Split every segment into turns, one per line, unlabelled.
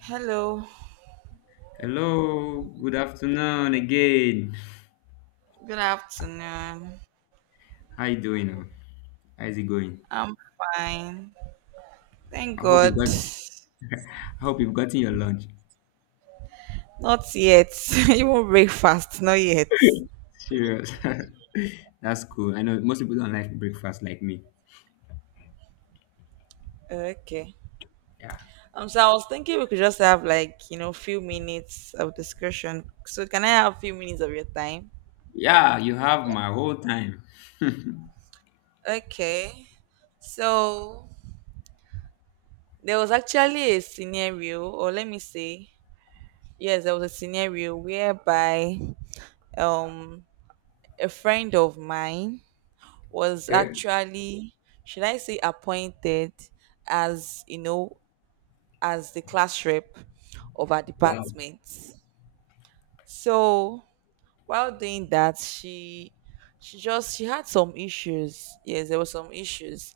Hello,
Hello, good afternoon again.
good afternoon.
How you doing? How is it going?
I'm fine. Thank
I hope
God.
you've got I hope you've gotten your lunch.
Not yet. Even breakfast, not yet.
Serious. That's cool. I know most people don't like breakfast like me.
Okay.
Yeah.
So I was thinking we could just have like, few minutes of discussion. So can I have a few minutes of your time?
Yeah, you have my whole time.
Okay. So there was actually a scenario, or let me say, yes, there was a scenario whereby um a friend of mine was
Okay.
actually, should I say, appointed as you know as the class rep of our
Wow.
department. So while doing that, she had some issues. Yes, there were some issues,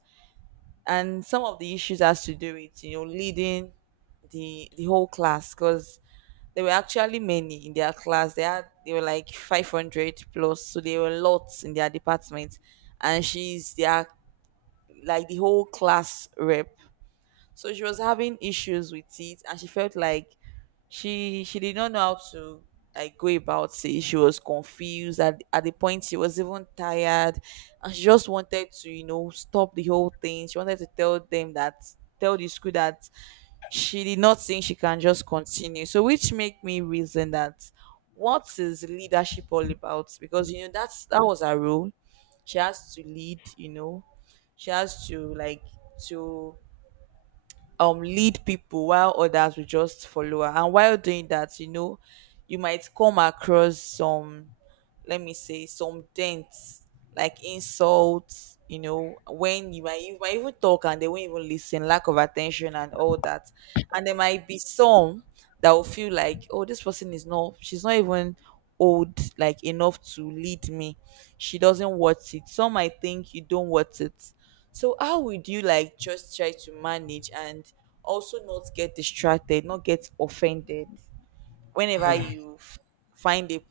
and some of the issues has to do with leading the whole class, because there were actually many in their class. They were like 500 plus, so they were lots in their department, and she's their like the whole class rep. So she was having issues with it, and she felt like she did not know how to like go about it. She was confused at the point. She was even tired, and she just wanted to stop the whole thing. She wanted to tell the school that she did not think she can just continue. So which make me reason that what is leadership all about? Because that was her role. She has to lead. She has to like to lead people while others will just follow her. And while doing that, you might come across some, let me say, some dents like insults. When you might even talk and they won't even listen, lack of attention and all that. And there might be some that will feel like, oh, this person is not, she's not even old like enough to lead me. She doesn't want it. Some might think you don't want it. So how would you like just try to manage and also not get distracted, not get offended whenever you f- find a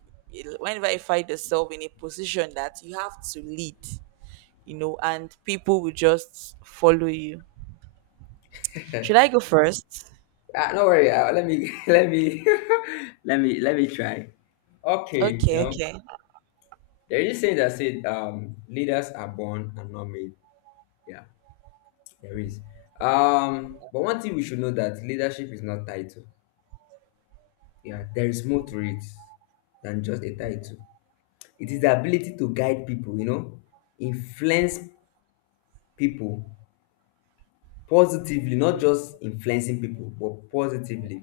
whenever you find yourself in a position that you have to lead, and people will just follow you. Should I go first?
Ah, no worry. Let me let me let me try. Okay, you
Okay,
know,
okay.
there is a saying that said leaders are born and not made. Yeah. There is. But one thing we should know that leadership is not title. Yeah, there is more to it than just a title. It is the ability to guide people, you know, influence people positively, not just influencing people, but positively.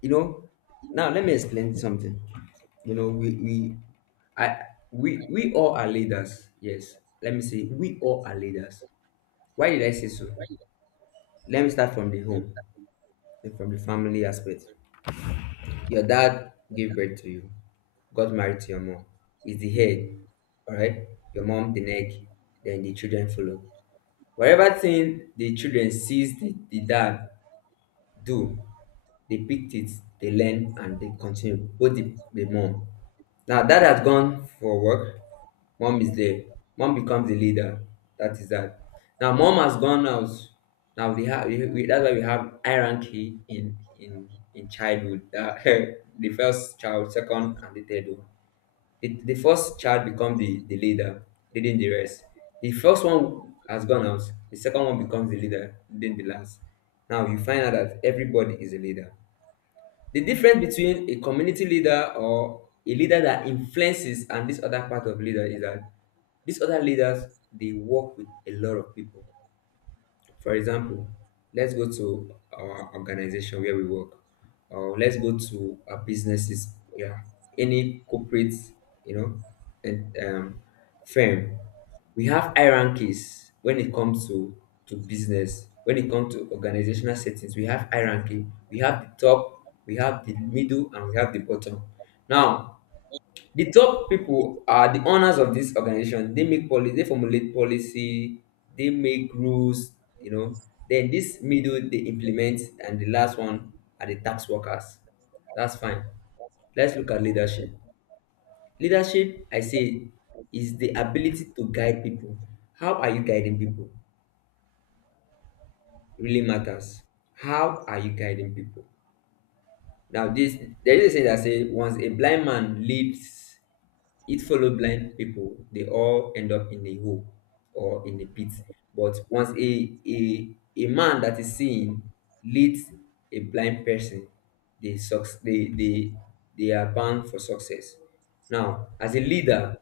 You know, now let me explain something. You know, we I we all are leaders. Yes. Let me say we all are leaders. Why did I say so? Let me start from the home, from the family aspect. Your dad gave birth to you, got married to your mom, is the head, alright? Your mom, the neck, then the children follow. Whatever thing the children sees the dad do, they picked it, they learn, and they continue. Both the mom. Now dad has gone for work. Mom is there. Mom becomes the leader. That is that. Now mom has gone out. Now we have we- that's why we have hierarchy in childhood. That the first child, second, and the third one. The first child become the leader, leading the rest. The first one has gone out. The second one becomes the leader, leading the last. Now you find out that everybody is a leader. The difference between a community leader or a leader that influences and this other part of leader is that these other leaders they work with a lot of people. For example, let's go to our organization where we work, or let's go to our businesses, yeah, any corporate, you know, and firm. We have hierarchies when it comes to business. When it comes to organizational settings, we have hierarchy. We have the top, we have the middle, and we have the bottom. Now, the top people are the owners of this organization. They make policy, they formulate policy, they make rules, you know. Then this middle they implement, and the last one are the tax workers. That's fine. Let's look at leadership. Leadership, I say, is the ability to guide people. How are you guiding people? Really matters. How are you guiding people? Now, this there is a saying that says once a blind man leads, it follow blind people. They all end up in a hole or in a pit. But once a man that is seeing leads a blind person, they suc- they they they are bound for success. Now, as a leader,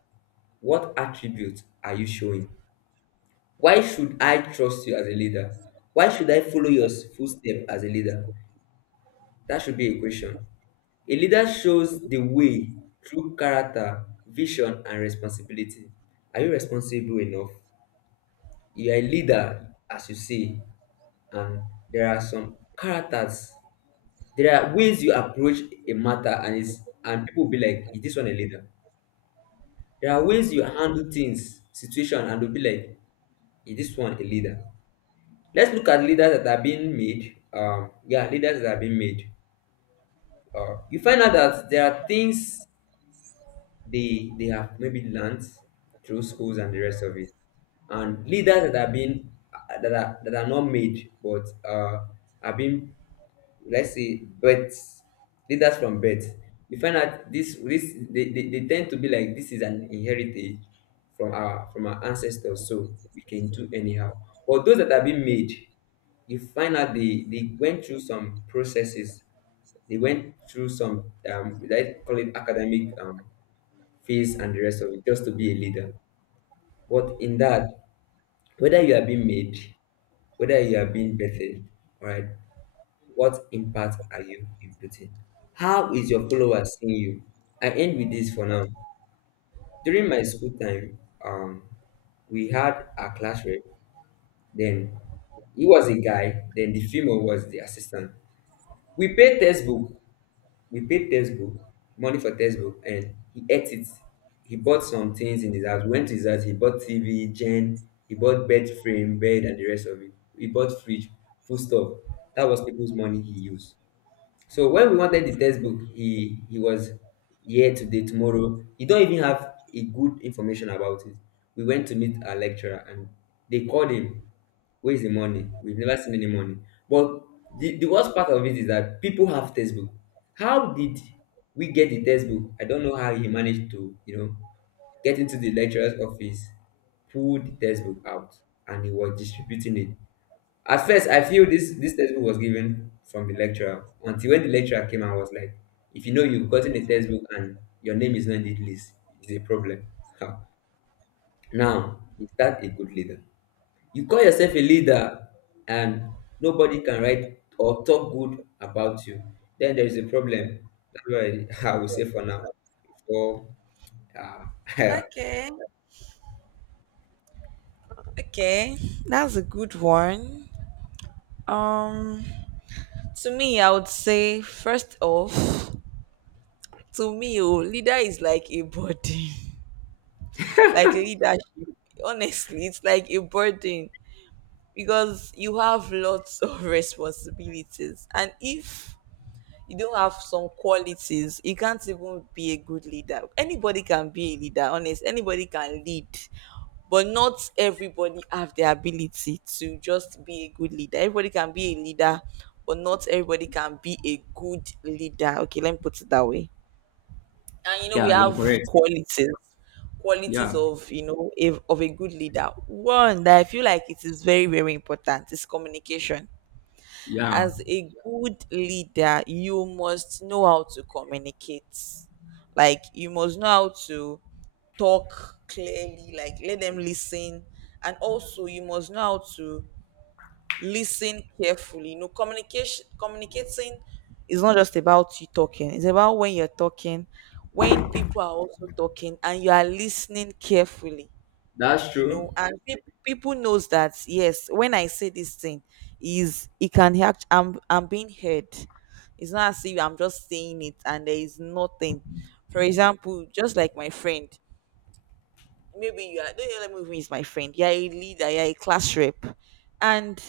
what attributes are you showing? Why should I trust you as a leader? Why should I follow your footstep as a leader? That should be a question. A leader shows the way through character, vision, and responsibility. Are you responsible enough? You are a leader, as you say, and there are some characters. There are ways you approach a matter, and is and people will be like, "Is this one a leader?" There are ways you handle things, situation, and they'll be like, "Is this one a leader?" Let's look at leaders that are being made. Yeah, leaders that are being made. You find out that there are things they have maybe learned through schools and the rest of it, and leaders that are being, that are not made but are being, let's say, births, leaders from birth. You find out this this they tend to be like this is an inheritance from our ancestors, so we can do anyhow. But those that are being made, you find out they went through some processes, they went through some let's call it academic face and the rest of it, just to be a leader. But in that, whether you are being made, whether you are being birthed, right? What impact are you inputting? How is your followers seeing you? I end with this for now. During my school time, um, we had a class rep. Then he was a guy. Then the female was the assistant. We paid textbook. We paid textbook, money for textbook, and he ate it. He bought some things in his house. We went to his house. He bought TV, gen, he bought bed frame, bed, and the rest of it. He bought fridge, food stuff. That was people's money he used. So when we wanted the textbook, he was here today, tomorrow. He don't even have a good information about it. We went to meet our lecturer and they called him. Where is the money? We've never seen any money. But the worst part of it is that people have textbook. How did we get the textbook? I don't know how he managed to, you know, get into the lecturer's office, pull the textbook out, and he was distributing it. At first, I feel this textbook was given from the lecturer until when the lecturer came and was like, if you know you've gotten a textbook and your name is not in the list, it's a problem. Ha. Now, is that a good leader? You call yourself a leader and nobody can write or talk good about you, then there is a problem. That's what I will say for now. For, uh,
Okay. Okay. That's a good one. Um to me, I would say first off, to me, leader is like a burden, like leadership. Honestly, it's like a burden, because you have lots of responsibilities. And if you don't have some qualities, you can't even be a good leader. Anybody can be a leader, honest. Anybody can lead, but not everybody have the ability to just be a good leader. Everybody can be a leader, but not everybody can be a good leader. Okay, let me put it that way. And we
yeah, you're
have
correct.
qualities
Yeah,
of a good leader. One that I feel like it is very, very important is communication.
yeah.
As a good leader, you must know how to communicate, like you must know how to talk clearly. Like, let them listen, and also you must know how to listen carefully. You know, communication communicating is not just about you talking. It's about when you're talking, when people are also talking, and you are listening carefully.
That's
You
true.
know, and pe- people knows that, yes, when I say this thing, is it can act. I'm being heard. It's not as if I'm just saying it and there is nothing. For example, just like my friend, maybe you are, don't let me, is my friend. You're a leader. You're a class rep, and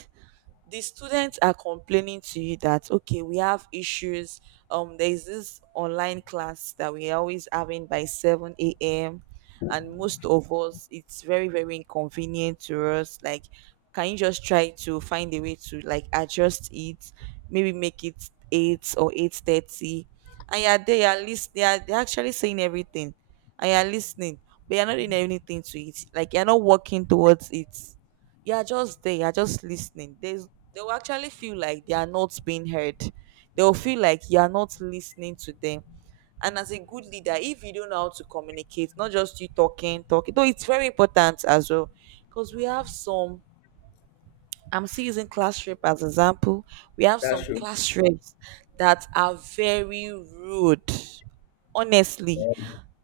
the students are complaining to you that okay we have issues. There is this online class that we're always having by 7 a.m., and most of us it's very, very inconvenient to us, like can you just try to find a way to like adjust it? Maybe make it 8 or 8:30. And yeah, they are list they are they're actually saying everything, and you're listening, but you're not doing anything to it. Like, you're not working towards it. You're just there, you're just listening. There's they'll actually feel like they are not being heard. They'll feel like you are not listening to them. And as a good leader, if you don't know how to communicate, not just you talking, talking, though it's very important as well. Because we have some, I'm still using class rep as example. We have
That's
some
true.
class reps that are very rude. Honestly,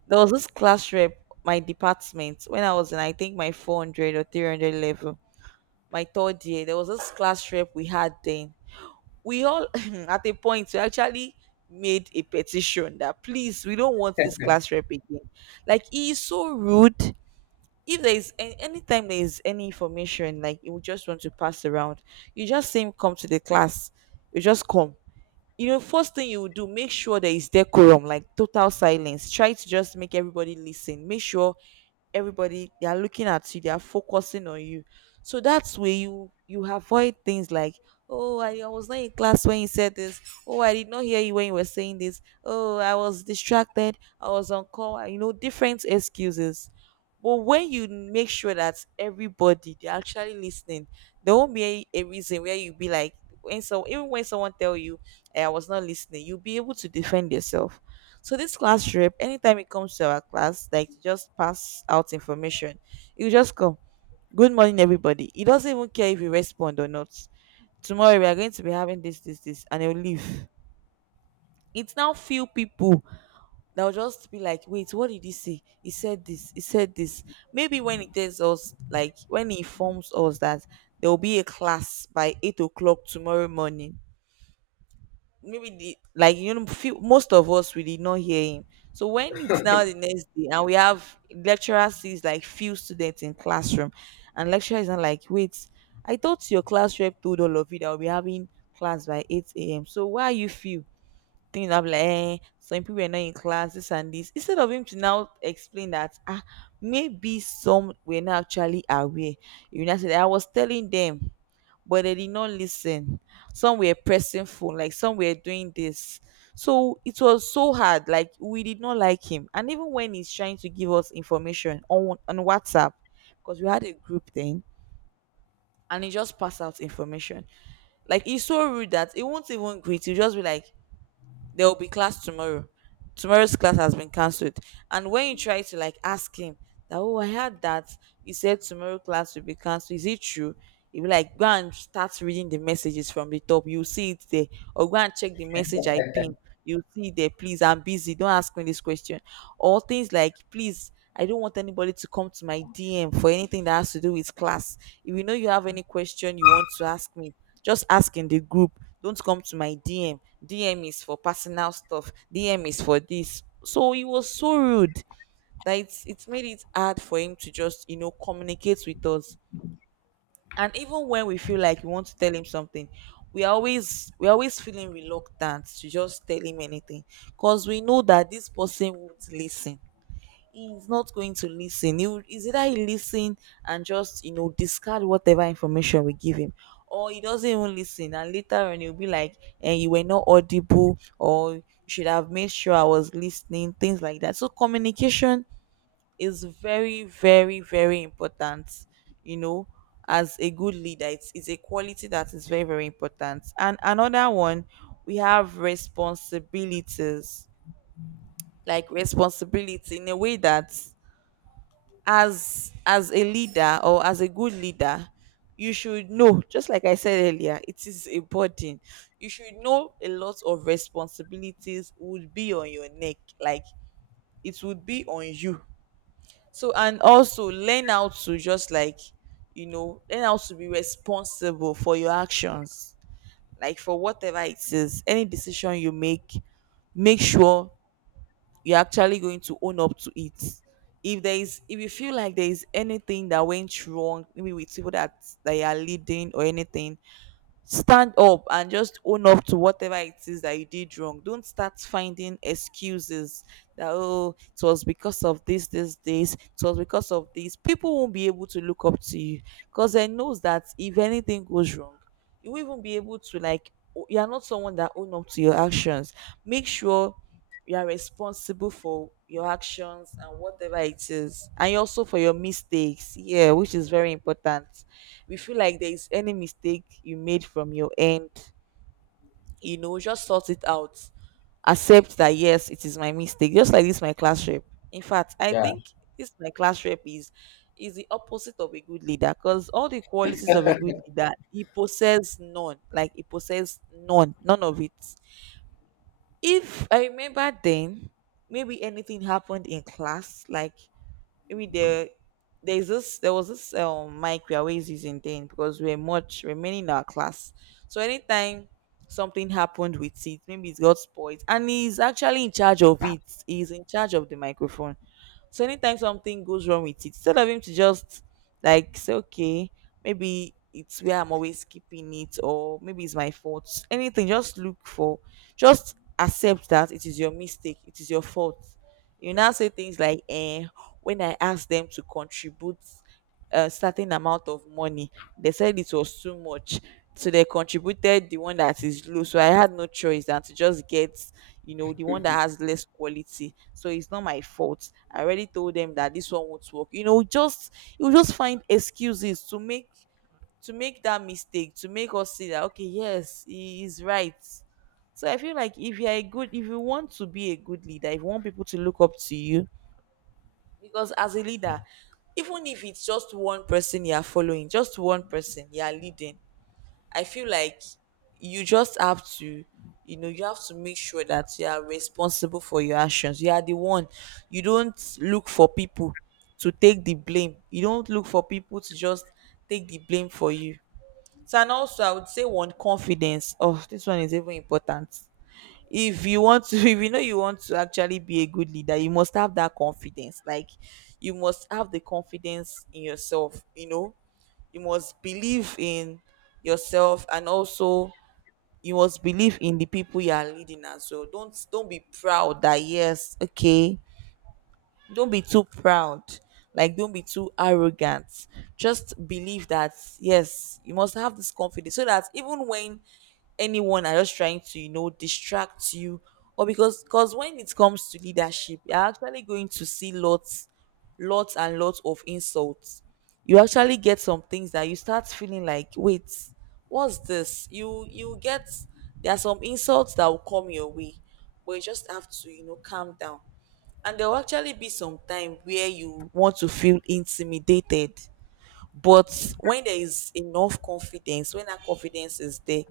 there was this class rep, my department, when I was in, I think, my 400 or 300 level, my third year, there was this class rep we had then. We all, at a point, we actually made a petition that please, we don't want this class rep again. Like, he is so rude. If there is anytime there is any information, like you just want to pass around, you just see him come to the class. You just come. You know, first thing you would do, make sure there is decorum, like total silence. Try to just make everybody listen. Make sure everybody they are looking at you, they are focusing on you. So that's where you avoid things like, oh, I was not in class when you said this. Oh, I did not hear you when you were saying this. Oh, I was distracted, I was on call, and, different excuses. But when you make sure that everybody they're actually listening, there won't be a reason where you'll be like, when so even when someone tell you, "I was not listening," you'll be able to defend yourself. So this class rep, anytime it comes to our class, like to just pass out information, he will just come. Good morning, everybody. He doesn't even care if you respond or not. Tomorrow we are going to be having this, this, this, and he'll leave. It's now few people that will just be like, wait, what did he say? He said this, he said this. Maybe when he tells us, like when he informs us that there will be a class by 8 o'clock tomorrow morning, maybe the like few, most of us we did not hear him. So when it's now the next day, and we have lecturer sees like few students in classroom, and lecturer is not like, wait, I thought your class rep told all of you that we'll be having class by 8 a.m., so why are you few? Things I'm like, some people were not in class this and this. Instead of him to now explain that, maybe some were not actually aware. I said I was telling them, but they did not listen. Some were pressing phone, like some were doing this. So it was so hard, like we did not like him. And even when he's trying to give us information on WhatsApp, because we had a group then, and he just passed out information, like he's so rude that he won't even greet you, just be like, there will be class tomorrow. Tomorrow's class has been cancelled. And when you try to like ask him that, oh, I heard that you said tomorrow class will be cancelled. Is it true? He'll be like, go and start reading the messages from the top. You'll see it there. Or go and check the message I pinned. You'll see it there. Please, I'm busy. Don't ask me this question. Or things like, please. I don't want anybody to come to my DM for anything that has to do with class. If you know you have any question you want to ask me, just ask in the group. Don't come to my DM. DM is for personal stuff. DM is for this. So he was so rude that it's made it hard for him to just communicate with us. And even when we feel like we want to tell him something, we always feeling reluctant to just tell him anything. Because we know that this person won't listen, he's not going to listen. He would, is either he listen and just discard whatever information we give him, or he doesn't even listen, and later on he'll be like, "And you were not audible, or you should have made sure I was listening," things like that. So communication is very, very, very important. You know, as a good leader, it's a quality that is very, very important. And another one, we have responsibilities, like responsibility in a way that as a leader or as a good leader, you should know, just like I said earlier, it is a burden. You should know a lot of responsibilities would be on your neck, like it would be on you. So and also learn how to just like, learn how to be responsible for your actions, like for whatever it is, any decision you make, make sure you're actually going to own up to it. If there is, if you feel like there is anything that went wrong, maybe with people that you are leading or anything, stand up and just own up to whatever it is that you did wrong. Don't start finding excuses that, oh, it was because of this, this, this, it was because of this. People won't be able to look up to you because they knows that if anything goes wrong, you won't even be able to like, you are not someone that own up to your actions. Make sure you are responsible for your actions and whatever it is, and also for your mistakes, yeah, which is very important. We feel like there is any mistake you made from your end, just sort it out. Accept that, yes, it is my mistake. Just like this, my class rep. In fact, I
Yeah.
think this my class rep is the opposite of a good leader because all the qualities of a good leader he possesses none. Like he possesses none, none of it. If I remember then, maybe anything happened in class, like with the, there was this mic we are always using then because we're much remaining in our class. So anytime something happened with it, maybe it got spoiled, and he's actually in charge of it. He's in charge of the microphone. So anytime something goes wrong with it, instead of him to just like say, okay, maybe it's where I'm always keeping it, or maybe it's my fault. Anything, just look for, just accept that it is your mistake, it is your fault. You now say things like, eh, when I asked them to contribute a certain amount of money, they said it was too much. So they contributed the one that is low. So I had no choice than to just get, the one that has less quality, so it's not my fault. I already told them that this one won't work, just, you just find excuses to make, to make that mistake, to make us see that, okay, yes, he is right. So I feel like if you're a good, if you want to be a good leader, if you want people to look up to you, because as a leader, even if it's just one person you're following, just one person you're leading, I feel like you just have to, you have to make sure that you are responsible for your actions. You are the one. You don't look for people to take the blame. You don't look for people to just take the blame for you. So and also I would say one, confidence. Oh, this one is even important. If you want to, if you know you want to actually be a good leader, you must have that confidence. Like you must have the confidence in yourself. You know, you must believe in yourself, and also you must believe in the people you are leading as well. Don't be proud that, yes, okay, don't be too proud, like don't be too arrogant. Just believe that, yes, you must have this confidence so that even when anyone are just trying to, distract you, or because when it comes to leadership, you're actually going to see lots, lots and lots of insults. You actually get some things that you start feeling like, wait, what's this? You get, there are some insults that will come your way, but you just have to, calm down. And there will actually be some time where you want to feel intimidated. But when there is enough confidence, when that confidence is there,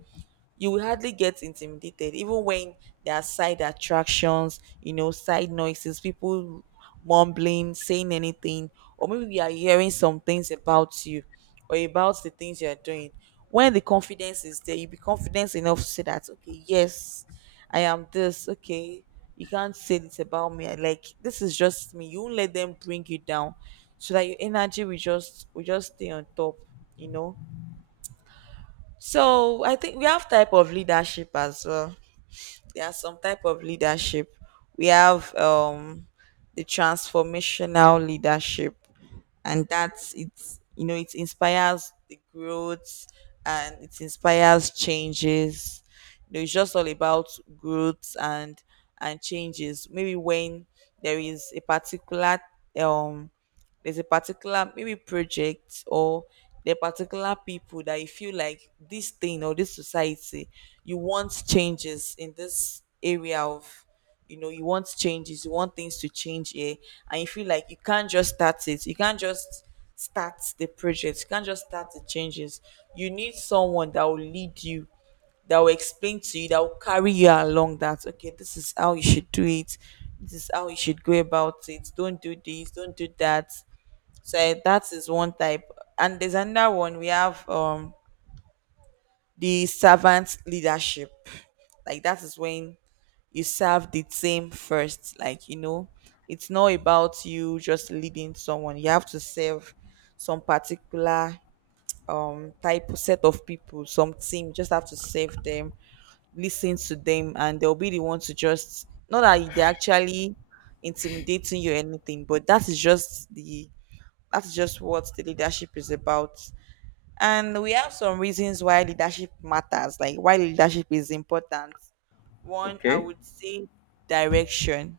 you will hardly get intimidated even when there are side attractions, you know, side noises, people mumbling, saying anything, or maybe we are hearing some things about you, or about the things you are doing. When the confidence is there, you be confident enough to say that, okay, yes, I am this, okay, you can't say this about me. I like, this is just me. You won't let them bring you down, so that your energy will just, will just stay on top, you know. So I think we have type of leadership as well. There are some type of leadership. We have the transformational leadership, and that's, it's, you know, it inspires the growth and it inspires changes. You know, it's just all about growth and changes. Maybe when there is a particular um there's a particular maybe project, or the particular people that you feel like this thing or this society, you want changes in this area of, you know, you want changes, you want things to change here, and you feel like you can't just start it, you can't just start the project, you can't just start the changes. You need someone that will lead you, that will explain to you, that will carry you along that, okay, this is how you should do it. This is how you should go about it. Don't do this, don't do that. So eh, that is one type. And there's another one we have, the servant leadership. Like that is when you serve the team first. Like, you know, it's not about you just leading someone. You have to serve some particular type set of people, some team. You just have to serve them, listen to them, and they'll be the one to just, not that they are actually intimidating you or anything, but that is just the, that's just what the leadership is about. And we have some reasons why leadership matters, like why leadership is important. One, I
Okay.
would say direction,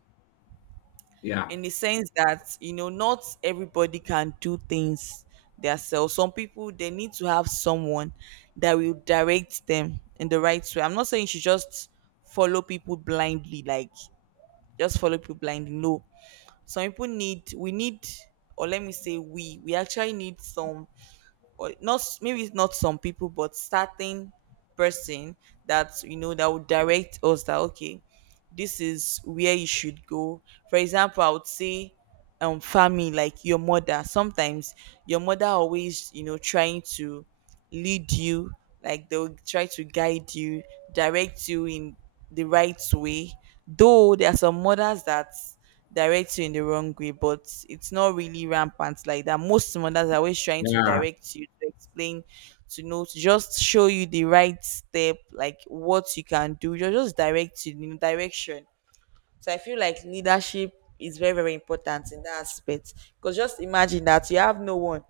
Yeah.
in the sense that, you know, not everybody can do things themselves. Some people, they need to have someone that will direct them in the right way. I'm not saying you should just follow people blindly, like just follow people blindly. No. Some people need, we need, or let me say, we actually need some, or not s-, maybe it's not some people but certain person that, you know, that would direct us that, okay, this is where you should go. For example, I would say family, like your mother. Sometimes your mother always, you know, trying to lead you, like they'll try to guide you, direct you in the right way. Though there are some mothers that direct you in the wrong way, but it's not really rampant like that. Most mothers are always trying to
Yeah,
direct you, to explain, to know, to just show you the right step, like what you can do, just direct you in direction. So I feel like leadership is very, very important in that aspect, because just imagine that you have no one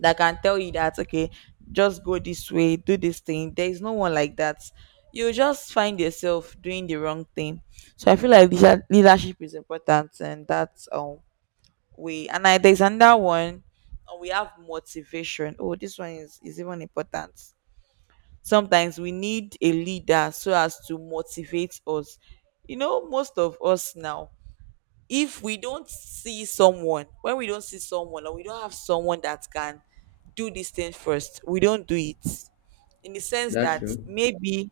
that can tell you that, okay, just go this way, do this thing, there is no one like that, you just find yourself doing the wrong thing. So I feel like leadership is important, and that's, way. And I, there's another one, we have motivation. Oh, this one is even important. Sometimes we need a leader so as to motivate us. You know, most of us now, if we don't see someone, when we don't see someone, or we don't have someone that can do this thing first, we don't do it, in the sense
that's
that
true.
maybe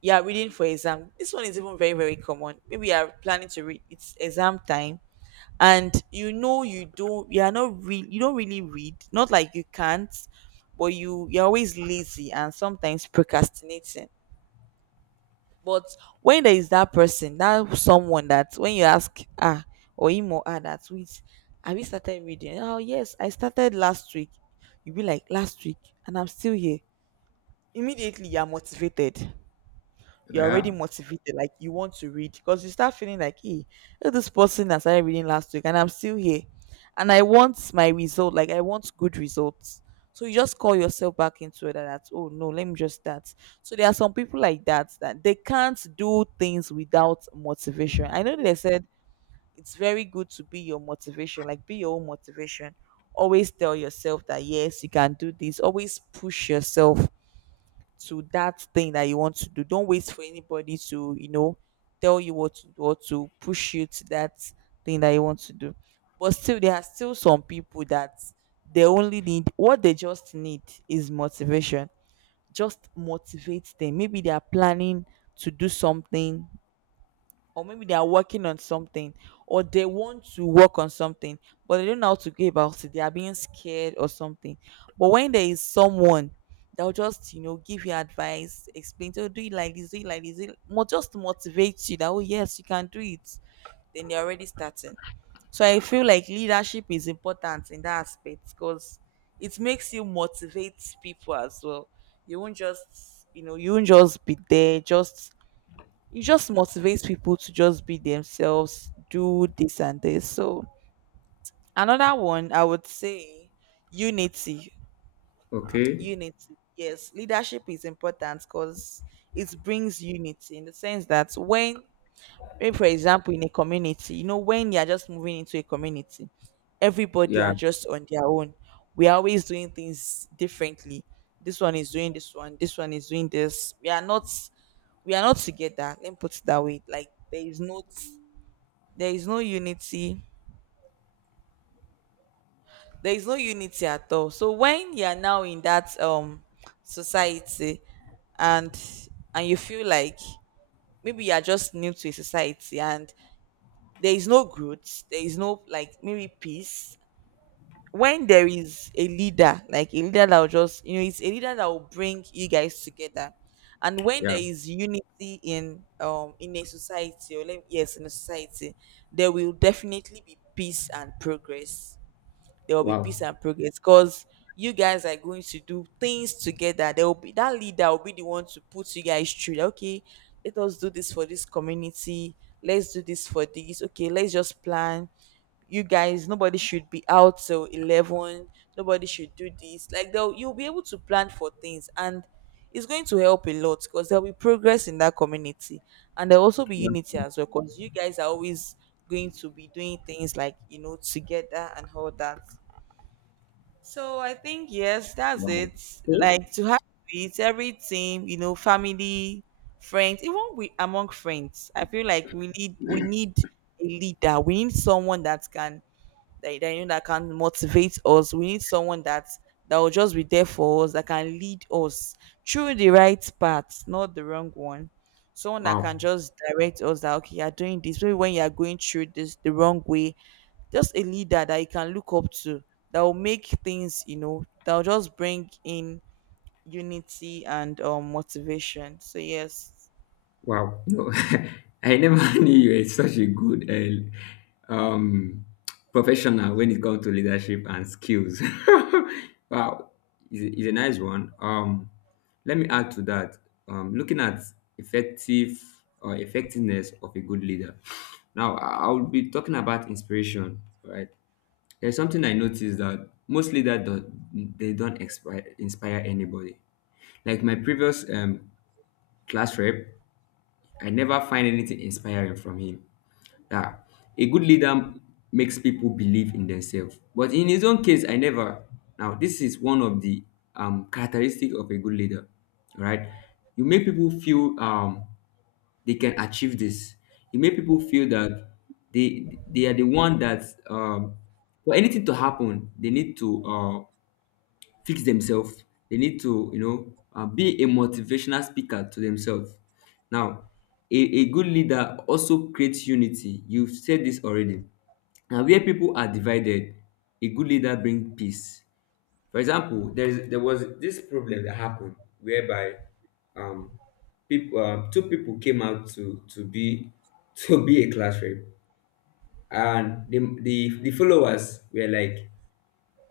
you are reading for exam. This one is even very, very common. Maybe you are planning to read, it's exam time, and you know, you don't, you are not real, you don't really read, not like you can't, but you, you're always lazy and sometimes procrastinating. But when there is that person, that someone that when you ask, ah, or him or her that, which, have you started reading? Oh yes, I started last week. You be like, last week, and I'm still here. Immediately you are motivated, you're already
Yeah.
motivated, like you want to read because you start feeling like, hey, look, this person that started reading last week and I'm still here. And I want my result, like I want good results. So you just call yourself back into it that that's, oh no, let me just start. So there are some people like that, that they can't do things without motivation. I know they said it's very good to be your motivation, like be your own motivation. Always tell yourself that, yes, you can do this. Always push yourself to that thing that you want to do. Don't wait for anybody to, you know, tell you what to do or to push you to that thing that you want to do. But still, there are still some people that they only need, what they just need is motivation. Just motivate them. Maybe they are planning to do something, or maybe they are working on something, or they want to work on something, but they don't know how to go about it. They are being scared or something. But when there is someone, they'll just give you advice, explain to you, do it like this, do it like this, do it, just to motivate you that, oh yes, you can do it, then you're already starting. So I feel like leadership is important in that aspect, because it makes you motivate people as well. You won't just you won't just be there, just it just motivates people to just be themselves, do this and this. So another one I would say, unity.
Okay.
Unity. Yes, leadership is important because it brings unity, in the sense that when, maybe for example in a community, when you're just moving into a community, everybody
Yeah.
are just on their own. We are always doing things differently. This one is doing this one is doing this. We are not together. Let me put it that way. Like there is not, there is no unity, there is no unity at all. So when you are now in that society, and and you feel like maybe you are just new to a society, and there is no growth, there is no like maybe peace. When there is a leader, like a leader that will just it's a leader that will bring you guys together, and when
Yeah.
there is unity in a society, or let, yes in a society, there will definitely be peace and progress. There will be
Wow.
peace and progress, because you guys are going to do things together. There will be, that leader will be the one to put you guys through. That, okay, let us do this for this community. Let's do this for this. Okay, let's just plan. You guys, nobody should be out till 11. Nobody should do this. Like they'll, you'll be able to plan for things, and it's going to help a lot because there'll be progress in that community, and there'll also be
That's
unity
true.
as well because you guys are always going to be doing things like, together and all that. So I think, yes, that's
Wow.
it.
Okay.
Like to have it, every team, family, friends, even we among friends. I feel like we need a leader. We need someone that can, that that can motivate us. We need someone that that will just be there for us, that can lead us through the right path, not the wrong one. Someone that
Wow.
can just direct us that, okay, you're doing this. Maybe when you're going through this the wrong way, just a leader that you can look up to, that will make things, that will just bring in unity and motivation. So yes.
Wow. No, I never knew you were such a good professional when it comes to leadership and skills. Wow. Is a nice one. Let me add to that. Looking at effective or effectiveness of a good leader. Now, I will be talking about inspiration, right? There's something I noticed that most leaders don't, they don't inspire anybody. Like my previous class rep, I never find anything inspiring from him. Yeah. A good leader makes people believe in themselves. But in his own case, I never. Now, this is one of the characteristic of a good leader, right? You make people feel they can achieve this. You make people feel that they are the one that um, for anything to happen, they need to fix themselves. They need to, you know, be a motivational speaker to themselves. Now, a good leader also creates unity. You've said this already. Now, where people are divided, a good leader brings peace. For example, there was this problem that happened whereby um, people, two people came out to be to be a class rep, and the followers were like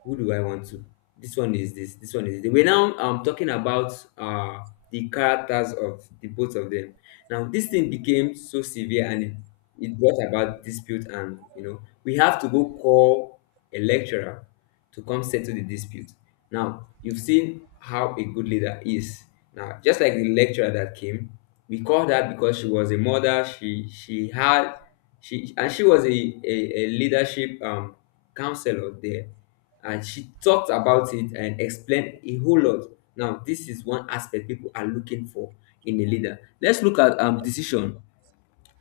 who do I want to? This one is this. This one is this. We're now talking about the characters of the both of them. Now this thing became so severe and it brought about dispute, and you know we have to go call a lecturer to come settle the dispute. Now you've seen how a good leader is. Now just like the lecturer that came, we called her because she was a mother. She was a leadership counselor there, and she talked about it and explained a whole lot. Now, this is one aspect people are looking for in a leader. Let's look at decision.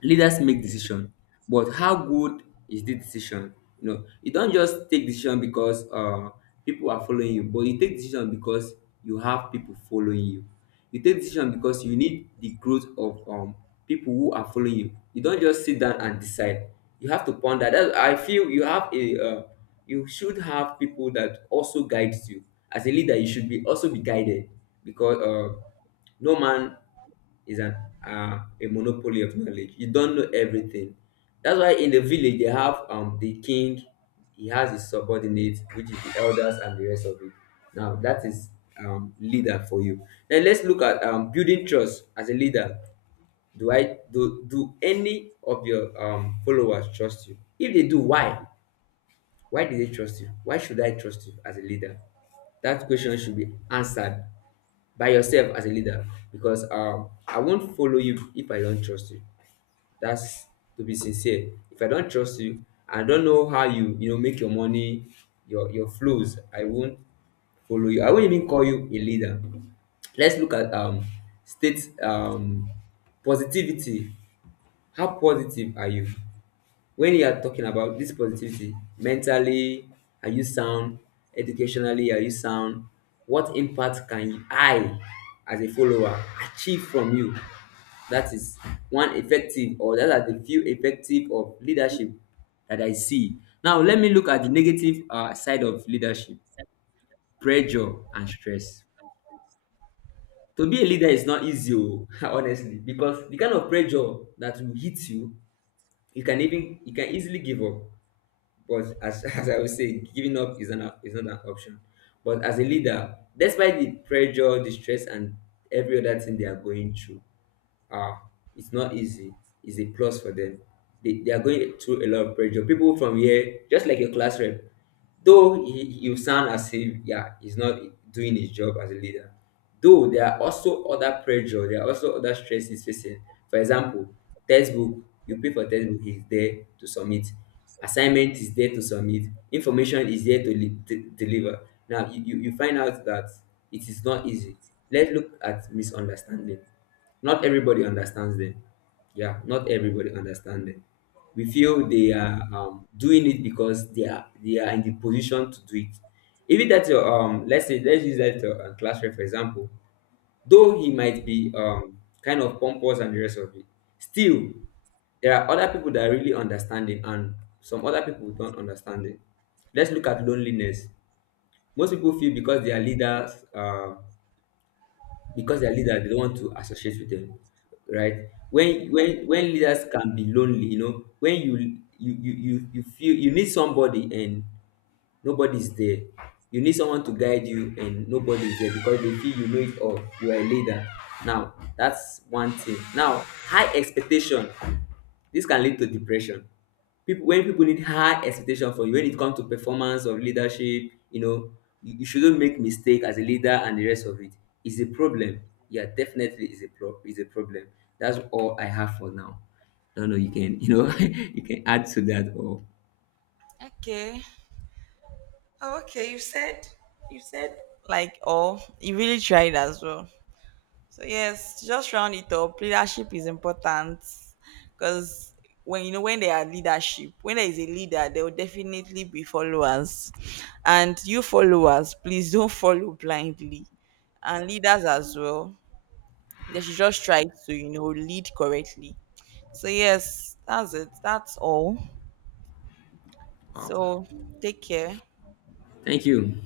Leaders make decision, but how good is the decision? You know, you don't just take decision because people are following you, but you take decision because you have people following you. You take decision because you need the growth of people who are following you. You don't just sit down and decide, you have to ponder that. I feel you have a, you should have people that also guides you. As a leader you should be also be guided, because no man is an a monopoly of knowledge. You don't know everything. That's why in the village they have the king, he has his subordinates, which is the elders and the rest of it. Now that is leader for you. Now let's look at building trust as a leader. Do I do do any of your followers trust you? If they do, why? Why do they trust you? Why should I trust you as a leader? That question should be answered by yourself as a leader, because I won't follow you if I don't trust you. That's, to be sincere, if I don't trust you, I don't know how you, you know, make your money, your flows, I won't follow you, I won't even call you a leader. Let's look at state, positivity. How positive are you? When you are talking about this positivity, mentally are you sound? Educationally are you sound? What impact can I as a follower achieve from you? That is one effective, or that are the few effective of leadership that I see. Now let me look at the negative side of leadership. Pressure and stress. To be a leader is not easy o, honestly, because the kind of pressure that will hit you, you can even you can easily give up. But as, as I would say, giving up not is not an option. But as a leader, despite the pressure, the stress, and every other thing they are going through, ah, it's not easy. It's a plus for them. They are going through a lot of pressure. People from here, just like your class rep, though you sound as if yeah he's not doing his job as a leader, though there are also other pressure, there are also other stress he's facing. For example, textbook. You pay for textbook, he's there to submit. Assignment is there to submit, information is there to deliver. Now you find out that it is not easy. Let's look at misunderstanding. Not everybody understands them. Yeah, not everybody understands them. We feel they are, doing it because they are in the position to do it. Even that your let's say let's use that your class rep for example, though he might be kind of pompous and the rest of it, still there are other people that really understand it and some other people don't understand it. Let's look at loneliness. Most people feel because their leader they don't want to associate with them, right? When leaders can be lonely, you know, when you you feel you need somebody and nobody's there. You need someone to guide you and nobody's there because they feel you know it all, you are a leader. Now that's one thing. Now, high expectation. This can lead to depression. People when people need high expectation for you when it comes to performance or leadership, you know, you shouldn't make mistake as a leader and the rest of it, is a problem. Yeah, definitely is a pro is a problem. That's all I have for now. I don't know, you can, you know, you can add to that or
Okay. Oh, okay. You said, you said like, oh, you really tried as well. So yes, to just round it up, leadership is important because when, you know, when there are leadership, when there is a leader, there will definitely be followers. And you followers, please don't follow blindly. And leaders as well. They should just try to, you know, lead correctly. So yes, that's it. That's all.
wow.
So take care.
Thank you.